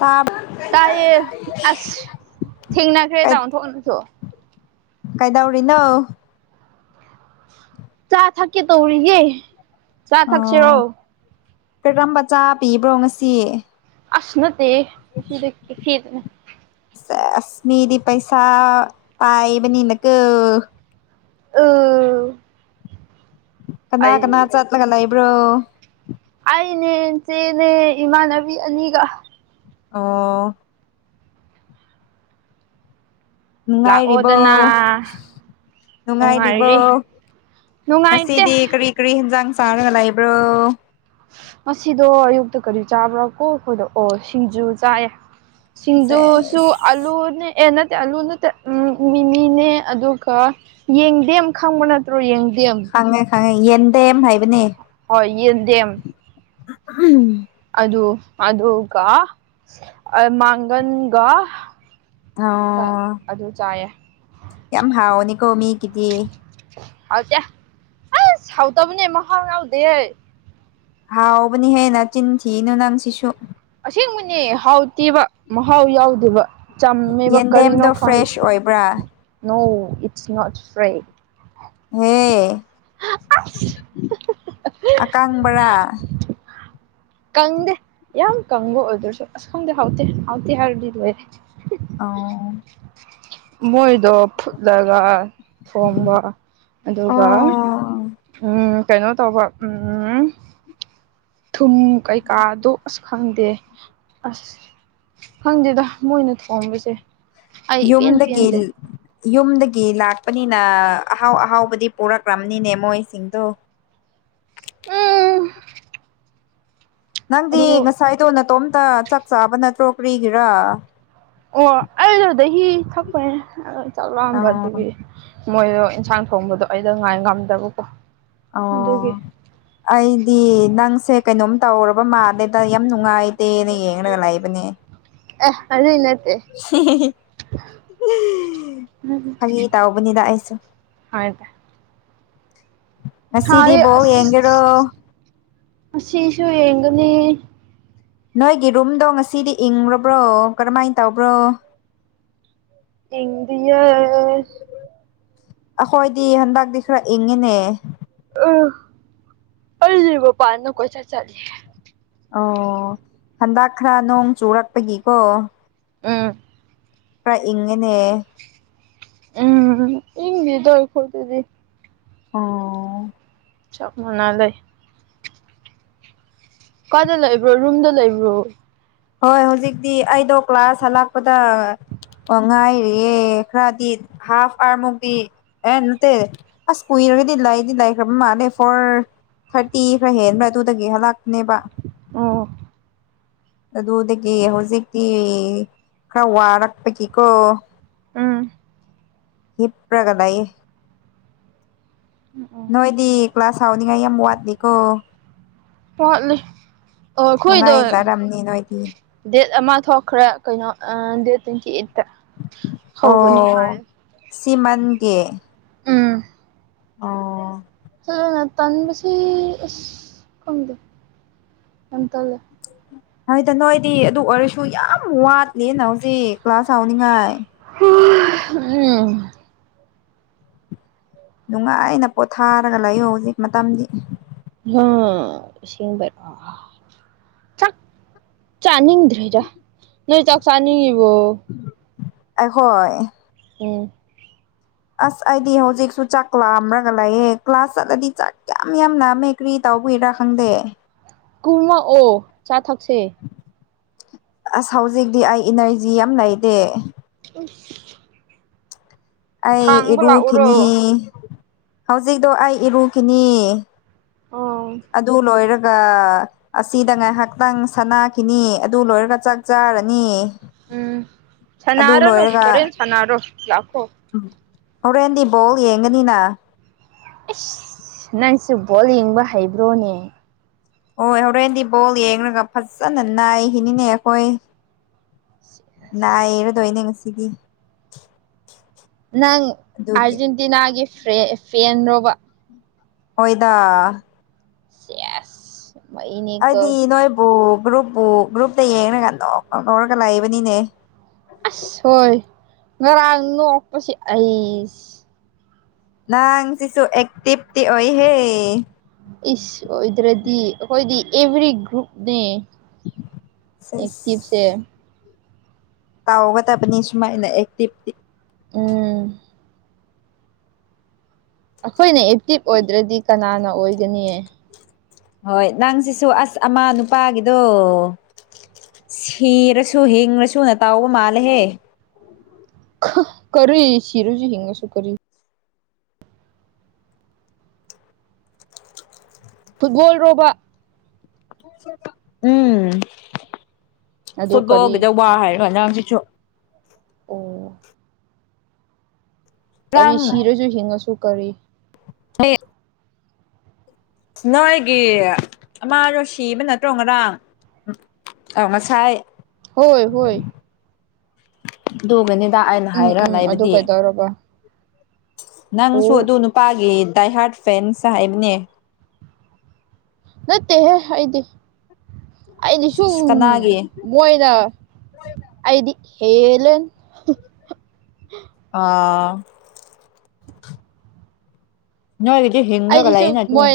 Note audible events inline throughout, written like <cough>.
ꯇꯥꯕ ꯇꯥꯏꯌꯦ ꯑꯁ ꯊꯦꯡꯅꯈ꯭ꯔꯦ ꯗꯥꯎꯟꯊꯣꯛ ꯅꯪꯁꯨ ꯀꯩꯗꯧꯔꯤꯅꯣ ꯆꯥ ꯊꯛꯀꯦ ꯇꯧꯔꯤꯌꯦ ꯆꯥ ꯊꯛꯁꯤꯔꯣ ꯑꯣ ꯀꯔꯝꯕ ꯆꯥ ꯄꯤꯕ꯭ꯔꯣ ꯉꯁꯤ ꯑꯁ ꯅꯠꯇꯦꯌꯦ ꯑꯁꯤꯗꯤ ꯀꯦꯐꯦꯗꯅꯦ ꯁꯦꯁ ꯃꯤꯗꯤ ꯄꯩꯁꯥ ꯄꯥꯏꯕꯅꯤꯅꯀꯣ ꯑꯧ ꯀꯅꯥ ꯀꯅꯥ ꯆꯠꯂꯒ ꯂꯩꯕ꯭ꯔꯣ ꯑꯩꯅꯦ ꯏꯟꯆꯦꯅꯦ ꯏꯃꯥꯟꯅꯕꯤ ꯑꯅꯤꯒ ꯑꯣ ꯅꯨꯡꯉꯥꯏꯔꯤꯕꯣ ꯂꯥꯛꯑꯣꯗꯅ ꯅꯨꯡꯉꯥꯏꯔꯤꯕꯣ ꯅꯨꯡꯉꯥꯏꯔꯤ ꯅꯨꯡꯉꯥꯏꯇꯦ ꯉꯁꯤꯗꯤ ꯀꯔꯤ ꯀꯔꯤ ꯍꯦꯟꯖꯥꯡ ꯆꯥꯔꯒ ꯂꯩꯕ꯭ꯔꯣ ꯉꯁꯤꯗꯣ ꯑꯌꯨꯛꯇ ꯀꯔꯤ ꯆꯥꯕ꯭ꯔꯥ ꯀꯣ ꯈꯣꯏꯗ ꯑꯣ ꯁꯤꯡꯖꯨ ꯆꯥꯏꯌꯦ ꯁꯤꯡꯖꯨꯁꯨ ꯁꯦꯁ ꯑꯂꯨꯅꯤ ꯑꯦ ꯅꯠ ꯇꯦ ꯑꯂꯨ ꯅꯠꯇꯦ ꯎꯝ ꯃꯤꯃꯤꯅꯦ ꯑꯗꯨꯒ ꯌꯦꯡꯗꯦꯝ ꯈꯪꯕ ꯅꯠ ꯈꯪꯉꯦ ꯈꯪꯉꯦ ꯌꯦꯟꯗꯦꯝ ꯍꯥꯏꯕꯅꯦ ꯍꯣꯏ ꯌꯦꯟꯗꯦꯝ <unintelligible> ꯑꯗꯨ ꯑꯗꯨꯒ ꯃꯥꯡꯒꯟꯒ ꯀ ꯑꯣ ꯑꯗꯨ ꯆꯥꯏꯌꯦ ꯌꯥꯝ ꯍꯥꯎꯅꯤꯀꯣ ꯃꯤꯒꯤꯗꯤ ꯍꯥꯎꯇꯦ ꯑꯁ ꯍꯥꯎꯇꯕꯅꯦ ꯃꯍꯥꯎ ꯌꯥꯎꯗꯦꯌꯦ ꯍꯥꯎꯕꯅꯤ ꯍꯦ ꯅꯆꯤꯟ ꯊꯤꯅꯨ ꯅꯪ ꯁꯤꯁꯨ ꯑꯁꯦꯡꯕꯅꯦ ꯍꯥꯎꯇꯦꯕ ꯃꯍꯥꯎ ꯌꯥꯎꯗꯦꯕ ꯆꯝꯃꯦꯕ ꯌꯦꯟꯗꯦꯝꯗꯣ ꯀꯔꯤꯅꯣ ꯈꯪ ꯐ꯭ꯔꯦꯁ ꯑꯣꯏꯕ꯭ꯔꯥ ꯅꯣ ꯏꯠꯁ ꯅꯣꯠ ꯐ꯭ꯔꯦ ꯍꯦ ꯑꯁ ꯑꯀꯪꯕ꯭ꯔꯥ ꯀꯪꯗꯦ ꯌꯥꯝ ꯀꯪꯕ ꯑꯣꯏꯗ꯭ꯔꯁꯨ ꯑꯁ ꯈꯪꯗꯦ ꯍꯥꯎꯇꯦ ꯍꯥꯎꯇꯦ ꯍꯥꯏꯔꯗꯤ ꯂꯣꯏꯔꯦ ꯃꯣ ꯗꯣ ꯐꯨꯠꯂꯒ ꯊꯣꯡꯕ ꯑꯗꯨꯒ ꯎꯝ ꯀꯩꯅꯣ ꯇꯧꯕ ꯎꯝ ꯊꯨꯝ ꯀꯩꯀꯥꯗꯣ ꯑꯁ ꯈꯪꯗꯦ ꯑꯁ ꯈꯪꯗꯦꯗ ꯃꯣꯏꯅ ꯊꯣꯡꯕꯁꯦ ꯑꯩ ꯏꯄꯦꯟ ꯌꯨꯝꯗꯒꯤ ꯄꯦꯟꯗꯦ ꯌꯨꯝꯗ ꯒꯤ ꯂꯥꯛꯄꯅꯤꯅ ꯑꯍꯥꯎ ꯑꯍꯥꯎꯕꯗꯤ ꯄꯣꯔꯛꯔꯝꯅꯤꯅꯦ ꯃꯣꯏꯁꯤꯡꯗꯣ ꯎꯝ ꯅꯪꯗꯤ ꯑꯗꯨꯕꯨ ꯉꯁꯥꯏꯗꯣ ꯅꯇꯣꯝꯇ ꯆꯥꯛ ꯆꯥꯕ ꯅꯠꯇ꯭ꯔꯣ ꯀꯔꯤꯒꯤꯔꯥ ꯑꯣ ꯑꯩꯗꯨ ꯗꯍꯤ ꯊꯛꯄ ꯆꯥꯛ ꯑ ꯂꯥꯝꯕ ꯑꯗꯨꯒꯤ ꯃꯣꯏꯗꯣ ꯏꯟꯁꯥꯡ ꯊꯣꯡꯕꯗꯣ ꯑꯩꯗꯣ ꯉꯥꯏ ꯉꯝꯗꯕꯀꯣ ꯑꯣ ꯑꯗꯨꯒꯤ ꯑꯩꯗꯤ ꯅꯪꯁꯦ ꯀꯩꯅꯣꯝ ꯇꯧꯔꯕ ꯃꯥꯜꯂꯦ ꯌꯥꯝ ꯅꯨꯡꯉꯥꯏꯇꯦꯅ ꯌꯦꯡꯔꯒ ꯂꯩꯕꯅꯦ ꯑ ꯑꯗꯨꯏ ꯅꯇ ꯐꯥꯒꯤ ꯇꯧꯕꯅꯤꯅ ꯑꯩꯁꯨ ꯍꯣꯏꯗ ꯉꯁꯤꯗꯤ ꯁꯥꯏꯌꯦ ꯕꯣꯜ ꯑꯁ ꯌꯦꯡꯒꯦꯔꯣ ꯑꯁꯤꯁꯨ ꯌꯦꯡꯒꯅꯤ ꯅꯣꯏꯒꯤ ꯔꯨꯝꯗꯣ ꯉꯁꯤꯗꯤ ꯏꯪꯔꯕ꯭ꯔꯣ ꯀꯔꯝꯍꯥꯏ ꯇꯧꯕ꯭ꯔꯣ ꯏꯪꯗꯤꯌꯦ ꯑꯩꯈꯣꯏꯗꯤ ꯍꯟꯗꯛꯇꯤ ꯈꯔ ꯏꯪꯉꯤꯅꯦ ꯑ ꯑꯩꯗꯤ ꯃꯄꯥꯟꯗ ꯀꯣꯏꯆꯠ ꯆꯠꯂꯤ ꯑꯣ ꯍꯟꯗꯛ ꯈꯔ ꯅꯣꯡ ꯆꯨꯔꯛꯄꯒꯤꯀꯣ ꯎꯝ ꯈꯔ ꯏꯪꯉꯦꯅꯦ ꯎꯝ ꯏꯪꯗꯦꯗ ꯑꯩꯈꯣꯏꯗꯗꯤ ꯑꯣ ꯆꯞ ꯃꯅꯥ ꯂꯩ ꯀꯣꯏꯗ ꯂꯩꯕ꯭ꯔꯣ ꯔꯨꯝꯗ ꯂꯩꯕ꯭ꯔꯣ ꯍꯣꯏ ꯍꯧꯖꯤꯛꯇꯤ ꯑꯩꯗꯣ ꯀ꯭ꯂꯥꯁ ꯍꯂꯛꯄꯗ ꯑꯣꯉꯥꯏꯔꯤꯌꯦ ꯈꯔꯗꯤ ꯍꯥꯐ ꯑꯔꯃꯨꯛꯇꯤ ꯑꯦ ꯅꯠꯇꯦ ꯑꯁ ꯀꯨꯏꯔꯒꯗꯤ ꯂꯥꯏꯗꯤ ꯂꯥꯏꯈ꯭ꯔꯕ ꯃꯥꯂꯦ ꯐꯣꯔ ꯊꯥꯔꯇꯤ ꯈꯔ ꯍꯦꯟꯕ꯭ꯔꯥ ꯑꯗꯨꯗꯒꯤ ꯍꯜꯂꯛꯄꯅꯦꯕ ꯑꯣ ꯑꯗꯨꯗꯒꯤ ꯍꯧꯖꯤꯛꯇꯤ ꯈꯔ ꯋꯥꯔꯛꯄꯒꯤꯀꯣ ꯎꯝ ꯍꯤꯄ꯭ꯔꯒ ꯂꯩꯌꯦ ꯎꯝ ꯎꯝ ꯅꯣꯏꯗꯤ ꯀ꯭ꯂꯥꯁ ꯍꯥꯎꯅꯤꯉꯥꯏ ꯌꯥꯝ ꯋꯥꯠꯂꯤꯀꯣ ꯋꯥꯠꯂꯤ ꯑꯣ ꯑꯩꯈꯣꯏꯗꯣ ꯅꯨꯡꯉꯥꯏꯖꯔꯝꯅꯤ ꯅꯣꯏꯗꯤ ꯗꯦꯠ ꯑꯃ ꯊꯣꯛꯈ꯭ꯔꯦ ꯀꯩꯅꯣ ꯑ ꯗꯦꯠ ꯇ꯭ꯋꯦꯟꯇꯤ ꯑꯩꯠ ꯇ ꯍꯧꯒꯅꯤ ꯍꯥꯏꯌꯦ ꯁꯤꯃꯟ ꯒꯤ ꯑꯣ ꯍꯅ ꯇꯥꯟꯕꯁꯤ ꯑꯁ ꯈꯡꯗꯦ ꯌꯥꯝ ꯇꯜꯂꯦ ꯍꯗ ꯅꯣꯏꯗꯤ ꯑꯗꯨ ꯑꯣꯏꯔꯁꯨ ꯌꯥꯝ ꯋꯥꯠꯂꯦꯅ ꯍꯧꯖꯤꯛ ꯀ꯭ꯂꯥꯁ ꯍꯥꯎꯅꯤꯡꯉꯥꯏ ꯎꯝ ꯅꯨꯡꯉꯥꯏꯅ ꯄꯣꯊꯥꯔꯒ ꯂꯩꯥꯌꯨ ꯍꯧꯖꯤꯛ ꯃꯇꯝꯗꯤ ꯑꯁꯦꯡꯕꯩꯔꯣ ꯆꯥꯛ ꯆꯥꯅꯤꯡꯗ꯭ꯔꯤꯗ ꯅꯣꯏ ꯆꯥꯛ ꯆꯥꯅꯤꯡꯉꯤꯕꯣ ꯑꯍꯣꯏ ꯎꯝ ꯑꯁ ꯑꯩꯗꯤ ꯍꯧꯖꯤꯛꯁꯨ ꯆꯥꯛ ꯂꯥꯝꯔꯒ ꯂꯥꯛꯑꯦ ꯀ꯭ꯂꯥꯁ ꯆꯠꯂꯗꯤ ꯆꯥꯛ ꯌꯥꯝ ꯌꯥꯝ ꯂꯥꯃꯦ ꯀ꯭ꯔꯤ ꯇꯧ ꯇꯥꯎꯕꯩꯔ ꯈꯪꯗꯦ ꯀꯨꯝꯃꯛ ꯑꯣ ꯆꯥ ꯊꯛꯁꯦ ꯑꯁ ꯍꯧꯖꯤꯛꯇꯤ ꯑꯩ ꯏꯅꯔꯖꯤ ꯌꯥꯝ ꯂꯩꯇꯦ <unintelligible> ꯑꯩ ꯊꯥꯡꯕ ꯂꯥꯛꯎꯔꯣ ꯏꯔꯨꯈꯤꯅꯤ ꯍꯧꯖꯤꯛꯇꯣ ꯑꯩ ꯏꯔꯨꯈꯤꯅꯤ ꯑꯣ ꯑꯗꯨ ꯂꯣꯏꯔꯒ ꯑꯁꯤꯗ ꯉꯥꯏꯍꯥꯛꯇꯪ ꯁꯅꯥꯈꯤꯅꯤ ꯑꯗꯨ ꯂꯣꯏꯔꯒ ꯆꯥꯛ ꯆꯥꯔꯅꯤ ꯎꯝ ꯁꯅꯔꯅꯨ ꯍꯣꯔꯦꯟ ꯁꯅꯔꯣ ꯂꯥꯛ ꯎ ꯍꯣꯔꯦꯟ ꯗꯤ ꯕꯣꯜ ꯌꯦꯡꯒꯅꯤꯅ ꯑꯁ ꯅꯪꯁꯨ ꯕꯣꯜ ꯌꯦꯡꯕ ꯍꯩꯕ꯭ꯔꯣꯅꯦ ꯍꯣꯏ ꯍꯣꯔꯦꯟꯗꯤ ꯕꯣꯜ ꯌꯦꯡꯂꯡꯉꯒ ꯐꯖꯅ ꯅꯥꯏꯈꯤꯅꯤꯅꯦ ꯑꯩꯈꯣꯏ ꯅꯥꯏ ꯔꯗꯣꯏꯅꯦ ꯉꯁꯤꯗꯤ ꯅꯪ ꯑꯗꯨꯒꯤ ꯑꯥꯔꯖꯦꯟꯇꯤꯅꯥꯒꯤ ꯐꯦꯟ ꯔꯣꯕ ꯑꯣꯏꯗ ꯑꯦꯁ ꯑꯩꯗꯤ ꯅꯣꯏꯕꯨ ꯒ꯭ꯔꯨꯞꯄꯨ ꯒ꯭ꯔꯨꯞꯇ ꯌꯦꯡꯉꯒꯥ ꯅꯣꯛꯄ ꯂꯧꯔꯒ ꯂꯩꯥꯏꯕꯅꯤꯅꯦ ꯑꯁ ꯍꯣꯏ ꯉꯔꯥꯡ ꯅꯣꯛꯄꯁꯤ ꯑꯩꯁ ꯅꯡ ꯁꯤꯁꯨ ꯑꯦꯛꯇꯤꯞꯇꯤ ꯑꯣꯏꯍꯦ ꯏꯁ ꯑꯣꯏꯗ꯭ꯔꯗꯤ ꯑꯩꯈꯣꯏꯗꯤ ꯑꯦꯚ꯭ꯔꯤ ꯒ꯭ꯔꯨꯞꯅꯦ ꯑꯦꯛꯛꯇꯤꯚꯁꯦ ꯇꯥꯎꯑꯣꯒꯕꯅꯤꯁꯨꯨꯃꯥꯏꯅ ꯑꯦꯛꯇꯤꯚꯇꯤ ꯎꯝ ꯑꯩꯈꯣꯏꯅ ꯑꯦꯛꯇꯤꯞ ꯑꯣꯏꯗ꯭ꯔꯗꯤ ꯀꯅꯥꯅ ꯑꯣꯏꯒꯅꯤꯌꯦ ꯍꯣꯏ ꯅꯪ ꯁꯤꯁꯨ ꯑꯁ ꯑꯃꯥ ꯅꯨꯄꯥꯒꯤꯗꯣ ꯁꯤꯔꯁꯨ ꯍꯤꯡꯉꯁꯨ ꯅ ꯇꯥꯎꯕ ꯃꯥꯜꯂꯦꯍꯦ ꯀꯔꯤ ꯁꯤꯔꯁꯨ ꯍꯤꯡꯂꯁꯨ ꯀꯔꯤ ꯐꯨꯠꯕꯣꯜ ꯔꯣꯕ ꯎꯝ ꯑꯗꯨ ꯀꯔꯤ ꯐꯨꯠꯕꯣꯜꯒꯤꯗ ꯋꯥ ꯍꯥꯏꯔꯣ ꯅꯪꯁꯤꯁꯨ ꯑꯣ ꯀꯔꯤ ꯁꯤꯔꯁꯨ ꯍꯤꯡꯉꯁꯨ ꯀꯔꯤ ꯅꯦ ꯅꯣꯏꯒꯤ ꯑꯃꯥꯗꯣ ꯁꯤꯕ ꯅꯠꯇ꯭ꯔꯣ ꯉꯔꯥꯡ ꯑꯥ ꯉꯁꯥꯏ ꯍꯣꯏ ꯍꯣꯏ ꯑꯗꯨꯒꯅꯤꯗ ꯑꯩꯅ ꯎꯝ ꯍꯥꯏꯔ ꯎꯝ ꯑꯗꯨ ꯂꯩꯕꯗꯤ ꯀꯩꯗꯧꯔꯕ ꯅꯪꯁꯨ ꯑꯣ ꯑꯗꯨ ꯅꯨꯄꯥꯒꯤ ꯗꯥꯏꯍꯔꯠ ꯐꯦꯟꯁ ꯔꯍꯥꯢꯕꯅꯦ ꯅꯠꯇꯦꯍꯦ ꯑꯩꯗꯤ ꯑꯩꯗꯤ ꯁꯨꯝ ꯁꯤꯁ ꯀꯅꯥꯒꯤ ꯃꯣꯏꯅ ꯑꯩꯗꯤ ꯍꯦꯂꯦꯟ ꯑꯥ ꯅꯣꯏꯒꯤꯗꯤ ꯍꯤꯡꯂꯒ ꯂꯩꯌꯦ ꯅ ꯑꯗꯨꯝ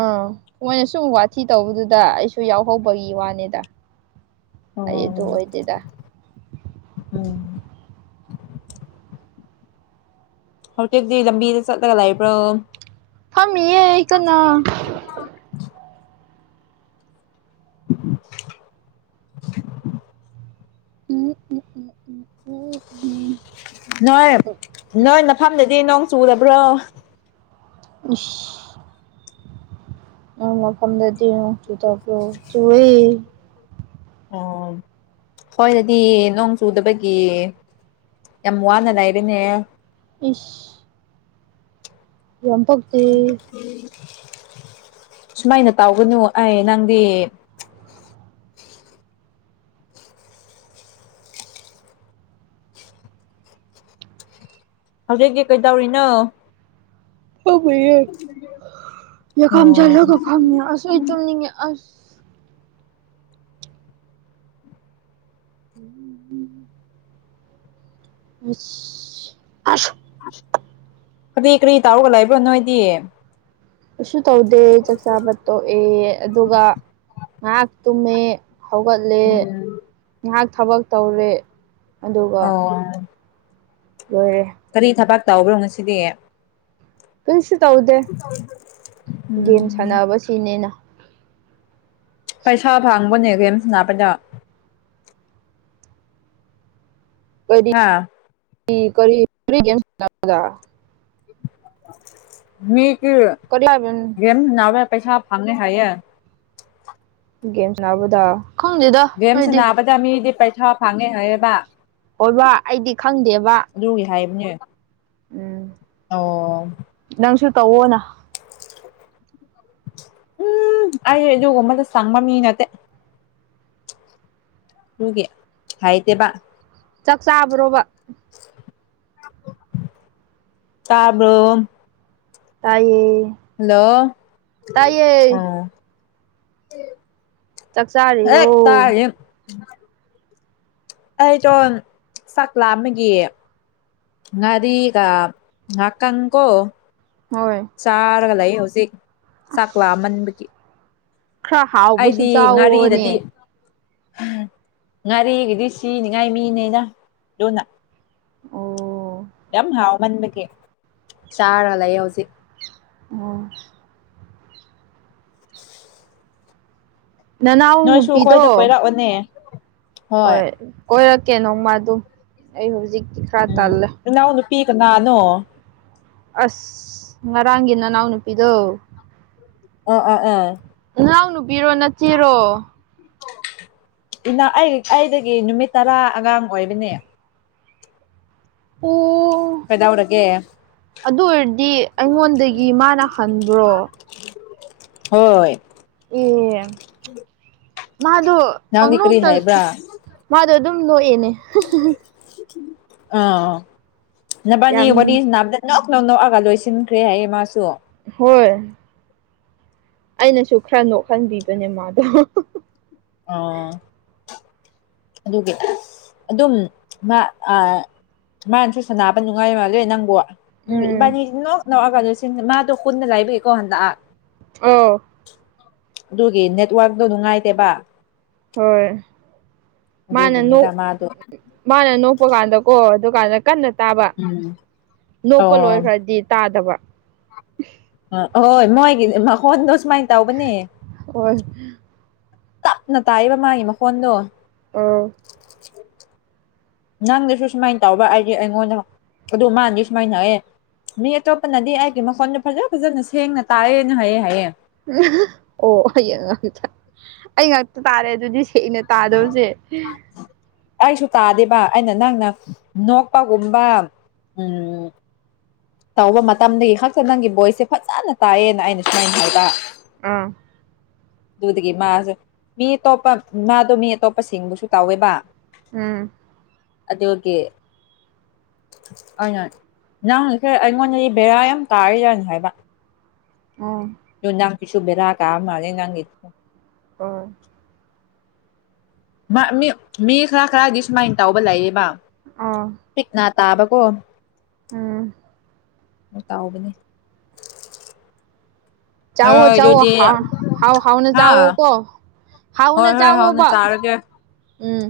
ꯑꯧ ꯃꯣꯏꯅ ꯁꯨꯝ ꯋꯥꯊꯤ ꯇꯧꯕꯗꯨꯗ ꯑꯩꯁꯨ ꯌꯥꯎꯍꯧꯕꯒꯤ ꯋꯥꯅꯤꯗ ꯑꯩ ꯑꯣ ꯑꯗꯨ ꯑꯣꯏꯗꯦꯗ ꯎꯝ ꯍꯧꯖꯤꯛꯇꯤ ꯂꯝꯕꯤꯗ ꯆꯠꯂꯒ ꯂꯩꯕ꯭ꯔꯣ ꯐꯝꯃꯤꯌꯦ ꯑꯩ ꯀꯟꯅ <unintelligible> <unintelligible> ꯎꯝ ꯎꯝ ꯎ ꯎꯝ ꯎꯝ ꯎꯝ ꯅꯣꯏ ꯅꯣꯏ ꯃꯐꯝꯗꯗꯤ ꯅꯣꯡ ꯆꯨꯗꯔꯕ꯭ꯔꯣ ꯎꯁ ꯅꯣꯢ ꯃꯐꯝꯗꯗꯤ ꯅꯣꯡ ꯆꯨꯗꯕꯔꯣ ꯆꯨꯌꯦ ꯑꯣ ꯍꯣꯏ ꯗꯗꯤ ꯅꯣꯡ ꯆꯨꯗꯕꯒꯤ ꯌꯥꯝ ꯋꯥꯅ ꯂꯩꯔꯦꯅꯦ ꯏꯁ ꯌꯥꯝ ꯄꯥꯛꯇꯦ ꯁꯨꯃꯥꯏꯅ ꯇꯧꯒꯅꯨ ꯑꯩ ꯅꯪꯗꯤ <unintelligible> ꯍꯧꯖꯤꯛꯀꯤ ꯀꯩ ꯇꯧꯔꯤꯅꯣ ꯇꯨꯝꯃꯤꯌꯦ ꯌꯀꯥꯝ ꯑꯣ ꯆꯜꯂꯒ ꯐꯝ ꯃꯤꯌꯦ ꯑꯁ ꯑꯩ ꯇꯨꯝꯅꯤꯡꯉꯦ ꯑꯁ ꯎꯝ ꯑꯁ ꯑꯁ ꯀꯔꯤ ꯀꯔꯤ ꯇꯧꯔꯒ ꯂꯩꯕ꯭ꯔꯣ ꯅꯣꯏꯗꯤ ꯀꯩꯁꯨ ꯇꯧꯗꯦ ꯆꯥꯛ ꯆꯥꯕ ꯇꯣꯛꯑꯦ ꯑꯗꯨꯒ ꯉꯥꯏꯍꯥꯛ ꯇꯨꯝꯃꯦ ꯍꯧꯒꯠꯂꯦ ꯎꯝ ꯉꯥꯏꯍꯥꯛ ꯊꯕꯛ ꯇꯧꯔꯦ ꯑꯣ ꯂꯣꯢꯔꯦ ꯇꯥꯎꯕ꯭ꯔꯣ ꯉꯁꯤꯗꯤ ꯀꯔꯤꯁꯨ ꯇꯧꯗꯦ ꯒꯦꯝ ꯎꯝ ꯁꯥꯟꯅꯕꯁꯤꯅꯦꯅ ꯄꯩꯁꯥ ꯐꯥꯡꯕꯅꯦ ꯒꯦꯝ ꯁꯟꯅꯕꯗ ꯍꯥ ꯀꯔꯤ ꯀꯔꯤ ꯒꯦꯝ ꯁꯟꯅꯕꯗ ꯃꯤ ꯀꯤ ꯀꯔꯤ ꯍꯥꯏꯕ ꯒꯦꯝ ꯁꯟꯅꯕꯗ ꯄꯩꯁꯥ ꯐꯪꯉꯦ ꯍꯥꯢꯌꯦ ꯒꯦꯝ ꯁꯟꯅꯕꯗ ꯚꯦꯝꯁ ꯁꯅꯥꯕꯗ ꯃꯤꯗꯤ ꯄꯩꯁꯥ ꯐꯪꯉꯦ ꯍꯥꯏꯌꯦꯕ ꯍꯣꯕ ꯑꯩꯗꯤ ꯈꯪꯗꯦꯕ ꯑꯦ ꯎꯝ ꯅꯪꯁꯨ ꯇꯧꯋꯣꯅ ꯎꯝ ꯑꯩ ꯑꯗꯨꯒꯨꯝꯕꯗ ꯆꯪꯕ ꯃꯤ ꯅꯠꯇꯦ ꯇꯨꯒꯤ ꯍꯥꯏꯇꯦꯕꯥ ꯆꯥꯛ ꯆꯥꯕ꯭ꯔꯣꯕ ꯇꯥꯕ꯭ꯔꯣ ꯇꯥꯏꯌꯦ ꯍꯜꯂꯣ ꯇꯥꯏꯌꯦ ꯑꯥ ꯆꯥꯛ ꯍꯦꯛ ꯆꯥꯔꯤꯔꯣ ꯇꯥꯔꯤ ꯑꯩꯗꯣ ꯆꯛꯂꯥꯃꯕꯒꯤ ꯉꯔꯤꯒ ꯉꯀꯪꯀꯣ ꯍꯣꯏ ꯆꯥꯔꯒ ꯂꯩ ꯍꯧꯖꯤꯛ ꯆꯥꯛꯂꯥꯃꯟꯕꯒꯤ ꯈꯔ ꯍꯥꯎꯕꯁꯨ ꯑꯩꯗꯤ ꯆꯥꯎꯋꯣꯅꯦ ꯉꯥꯔꯤꯗꯗꯤ ꯉꯥꯔꯤ ꯒꯤꯗꯤ ꯁꯤꯅꯤꯉꯥꯏ ꯃꯤꯅꯦꯅ ꯑꯗꯨꯅ ꯑꯣ ꯌꯥꯝ ꯍꯥꯎꯃꯟꯕꯒꯤ ꯆꯥꯔ ꯂꯩ ꯍꯧꯖꯤꯛ ꯑꯣ ꯅꯅꯥꯎ ꯅꯣꯏꯁꯨ ꯅꯨꯄꯤꯗꯣ ꯑꯩꯈꯣꯏꯗ ꯀꯣꯏꯔꯛꯑꯣꯅꯦ ꯍꯣꯏ ꯀꯣꯏꯔꯛꯀꯦ ꯅꯣꯡꯃꯗ ꯑꯩ ꯍꯧꯖꯤꯛ ꯎꯝ ꯏꯅꯥꯎ ꯅꯨꯄꯤ ꯀꯅꯥꯅꯣ ꯑꯁ ꯉꯔꯥꯡꯒꯤ ꯅꯅꯥꯎꯅꯨꯄꯤꯗꯣ ꯑꯥ ꯑꯥ ꯑꯥ ꯅꯨꯄꯤꯔꯣ ꯅꯆꯦꯔꯣ ꯑꯩ ꯑꯩꯗꯒꯤ ꯅꯨꯃꯤꯠ ꯇꯔꯥ ꯑꯉꯥꯡ ꯑꯣꯏꯕꯅꯦ ꯑꯣ ꯑꯣ ꯀꯩꯗꯧꯔꯒꯦ ꯑꯗꯨ ꯑꯣꯏꯔꯗꯤ ꯑꯩꯉꯣꯟꯗꯒꯤ ꯃꯥꯅ ꯍꯟꯕ꯭ꯔꯣ ꯍꯣꯏ ꯑꯦ ꯃꯥꯗꯣ ꯅꯪꯗꯤ ꯀꯔꯤ ꯄꯪꯅꯣꯛꯇ ꯃꯥ ꯍꯥꯏꯕ꯭ꯔꯥ ꯃꯗꯣ ꯑꯗꯨꯝ ꯅꯣꯛꯑꯦꯅꯦ ꯑꯣ ꯅꯕꯅꯤ ꯌꯥꯝ ꯋꯥꯔꯤ ꯁꯅꯥꯕꯗ ꯅꯣꯛ ꯅꯧ ꯅꯣꯛꯑꯒ ꯂꯣꯏꯁꯤꯟꯈ꯭ꯔꯦ ꯍꯥꯏꯌꯦ ꯃꯥꯁꯨ ꯍꯣꯏ ꯑꯩꯅꯁꯨ ꯈꯔ ꯅꯣꯛꯍꯟꯕꯤꯕꯅꯦ ꯃꯥꯗꯣ ꯑꯣ ꯑꯗꯨꯒꯤ ꯑꯗꯨꯝ ꯃꯥ ꯑꯥ ꯃꯥꯅꯁꯨ ꯁꯥꯟꯅꯕ ꯅꯨꯡꯉꯥꯏ ꯃꯥꯜꯂꯦ ꯅꯪꯕꯨ ꯎꯝ ꯏꯕꯥꯅꯤ ꯅꯣꯛ ꯅꯣꯛꯑꯒꯗ ꯃꯥꯗꯣ ꯀꯨꯟꯅ ꯂꯥꯏꯕꯒꯤꯀꯣ ꯍꯟꯗꯛ ꯑꯣ ꯑꯗꯨꯒꯤ ꯅꯦꯠꯋꯔꯛꯇꯨ ꯅꯨꯡꯉꯥꯏꯇꯦꯕ ꯍꯣꯏ ꯃꯥꯅ ꯅꯣꯛ ꯑꯗꯨꯒꯤꯅꯤꯗ ꯃꯥꯗꯣ ꯃꯥꯅ ꯅꯣꯛꯄ ꯀꯥꯟꯗꯀꯣ ꯑꯗꯨꯀꯥꯟꯗ ꯀꯟꯅ ꯇꯥꯕ ꯎꯝ ꯅꯣꯛꯄ ꯑꯣ ꯂꯣꯏꯈ꯭ꯔꯗꯤ ꯇꯥꯗꯕ ꯑꯥ ꯍꯣꯏ ꯃꯣꯏꯒꯤ ꯃꯈꯣꯟꯗꯣ ꯁꯨ ꯑꯣ ꯇꯞꯅ ꯇꯥꯏꯕ ꯃꯥꯒꯤ ꯃꯈꯣꯟꯗꯣ ꯑꯣ ꯅꯪꯗꯁꯨ ꯁꯨꯃꯥꯏꯅ ꯇꯧꯕ ꯍꯥꯏꯗꯤ ꯑꯩꯉꯣꯟꯗ ꯑꯗꯨ ꯃꯥꯅꯗꯤ ꯁꯨꯃꯥꯏꯅ ꯍꯥꯏꯑꯦ ꯃꯤ ꯑꯇꯣꯞꯄꯅꯗꯤ ꯑꯩꯒꯤ ꯃꯈꯣꯟꯗꯣ ꯐꯖ ꯐꯖꯅ ꯁꯦꯡꯅ ꯇꯥꯏꯑꯦꯅ ꯍꯥꯏꯌꯦ ꯍꯥꯏꯌꯦ ꯑꯣ ꯍꯌꯦꯡ ꯑꯩ ꯉꯥꯛ ꯇꯥꯔꯦ ꯑꯗꯨꯗꯤ ꯁꯦꯡꯅ ꯇꯥꯗꯕꯁꯦ ꯑꯩꯁꯨ ꯇꯥꯗꯦꯕ ꯑꯩꯅ ꯅꯪꯅ ꯅꯣꯛꯄꯒꯨꯝꯕ ꯎꯝ ꯇꯧꯕ ꯃꯇꯝꯗꯒꯤꯈꯛꯇ ꯅꯪꯒꯤ ꯚꯣꯏꯁꯁꯦ ꯐꯖꯅ ꯇꯥꯏꯑꯌꯦꯅꯑꯩꯅ ꯁꯨꯃꯥꯏꯅꯍꯥꯏꯕ ꯑꯥ ꯑꯗꯨꯗꯒꯤ ꯃꯥꯖꯨ ꯃꯤ ꯑꯇꯣꯞꯄ ꯃꯥꯗꯣ ꯃꯤ ꯑꯇꯣꯞꯄ ꯁꯤꯡꯕꯨꯖꯨ ꯇꯧꯋꯦꯕ ꯎꯪꯝ ꯑꯥꯗꯨꯒꯤ ꯑꯩꯅ ꯅꯪꯖꯦ ꯑꯩꯉꯣꯟꯗꯗꯤ ꯕꯦꯔꯥ ꯌꯥꯝ ꯇꯥꯔꯤꯌꯥꯅ ꯍꯥꯏꯕ ꯎꯪ ꯗꯣ ꯅꯪꯒꯤꯁꯨ ꯕꯦꯔꯥ ꯇꯥꯔꯃꯥꯜꯂꯦ ꯅꯪꯒꯤ ꯑꯣꯑꯣ ꯃꯥ ꯃꯤ ꯃꯤ ꯈꯔ ꯈꯔꯗꯤ ꯁꯨꯃꯥꯏꯅ ꯇꯧꯕ ꯂꯩꯌꯦꯕ ꯄꯤꯛꯅ ꯇꯥꯕꯀꯣ ꯎꯪꯎꯪ ꯇꯧꯕꯅꯤ ꯆꯥꯑꯣ ꯆꯥꯑꯣ ꯍꯥꯎ ꯍꯥꯎꯅ ꯍꯥꯥ ꯆꯥꯑꯣꯀꯣ ꯍꯥꯎꯅ ꯍꯣꯏ ꯍꯣꯏ ꯍꯥꯎꯅ ꯆꯥꯎꯑꯣꯕ ꯆꯥꯔꯒꯦ ꯎꯝ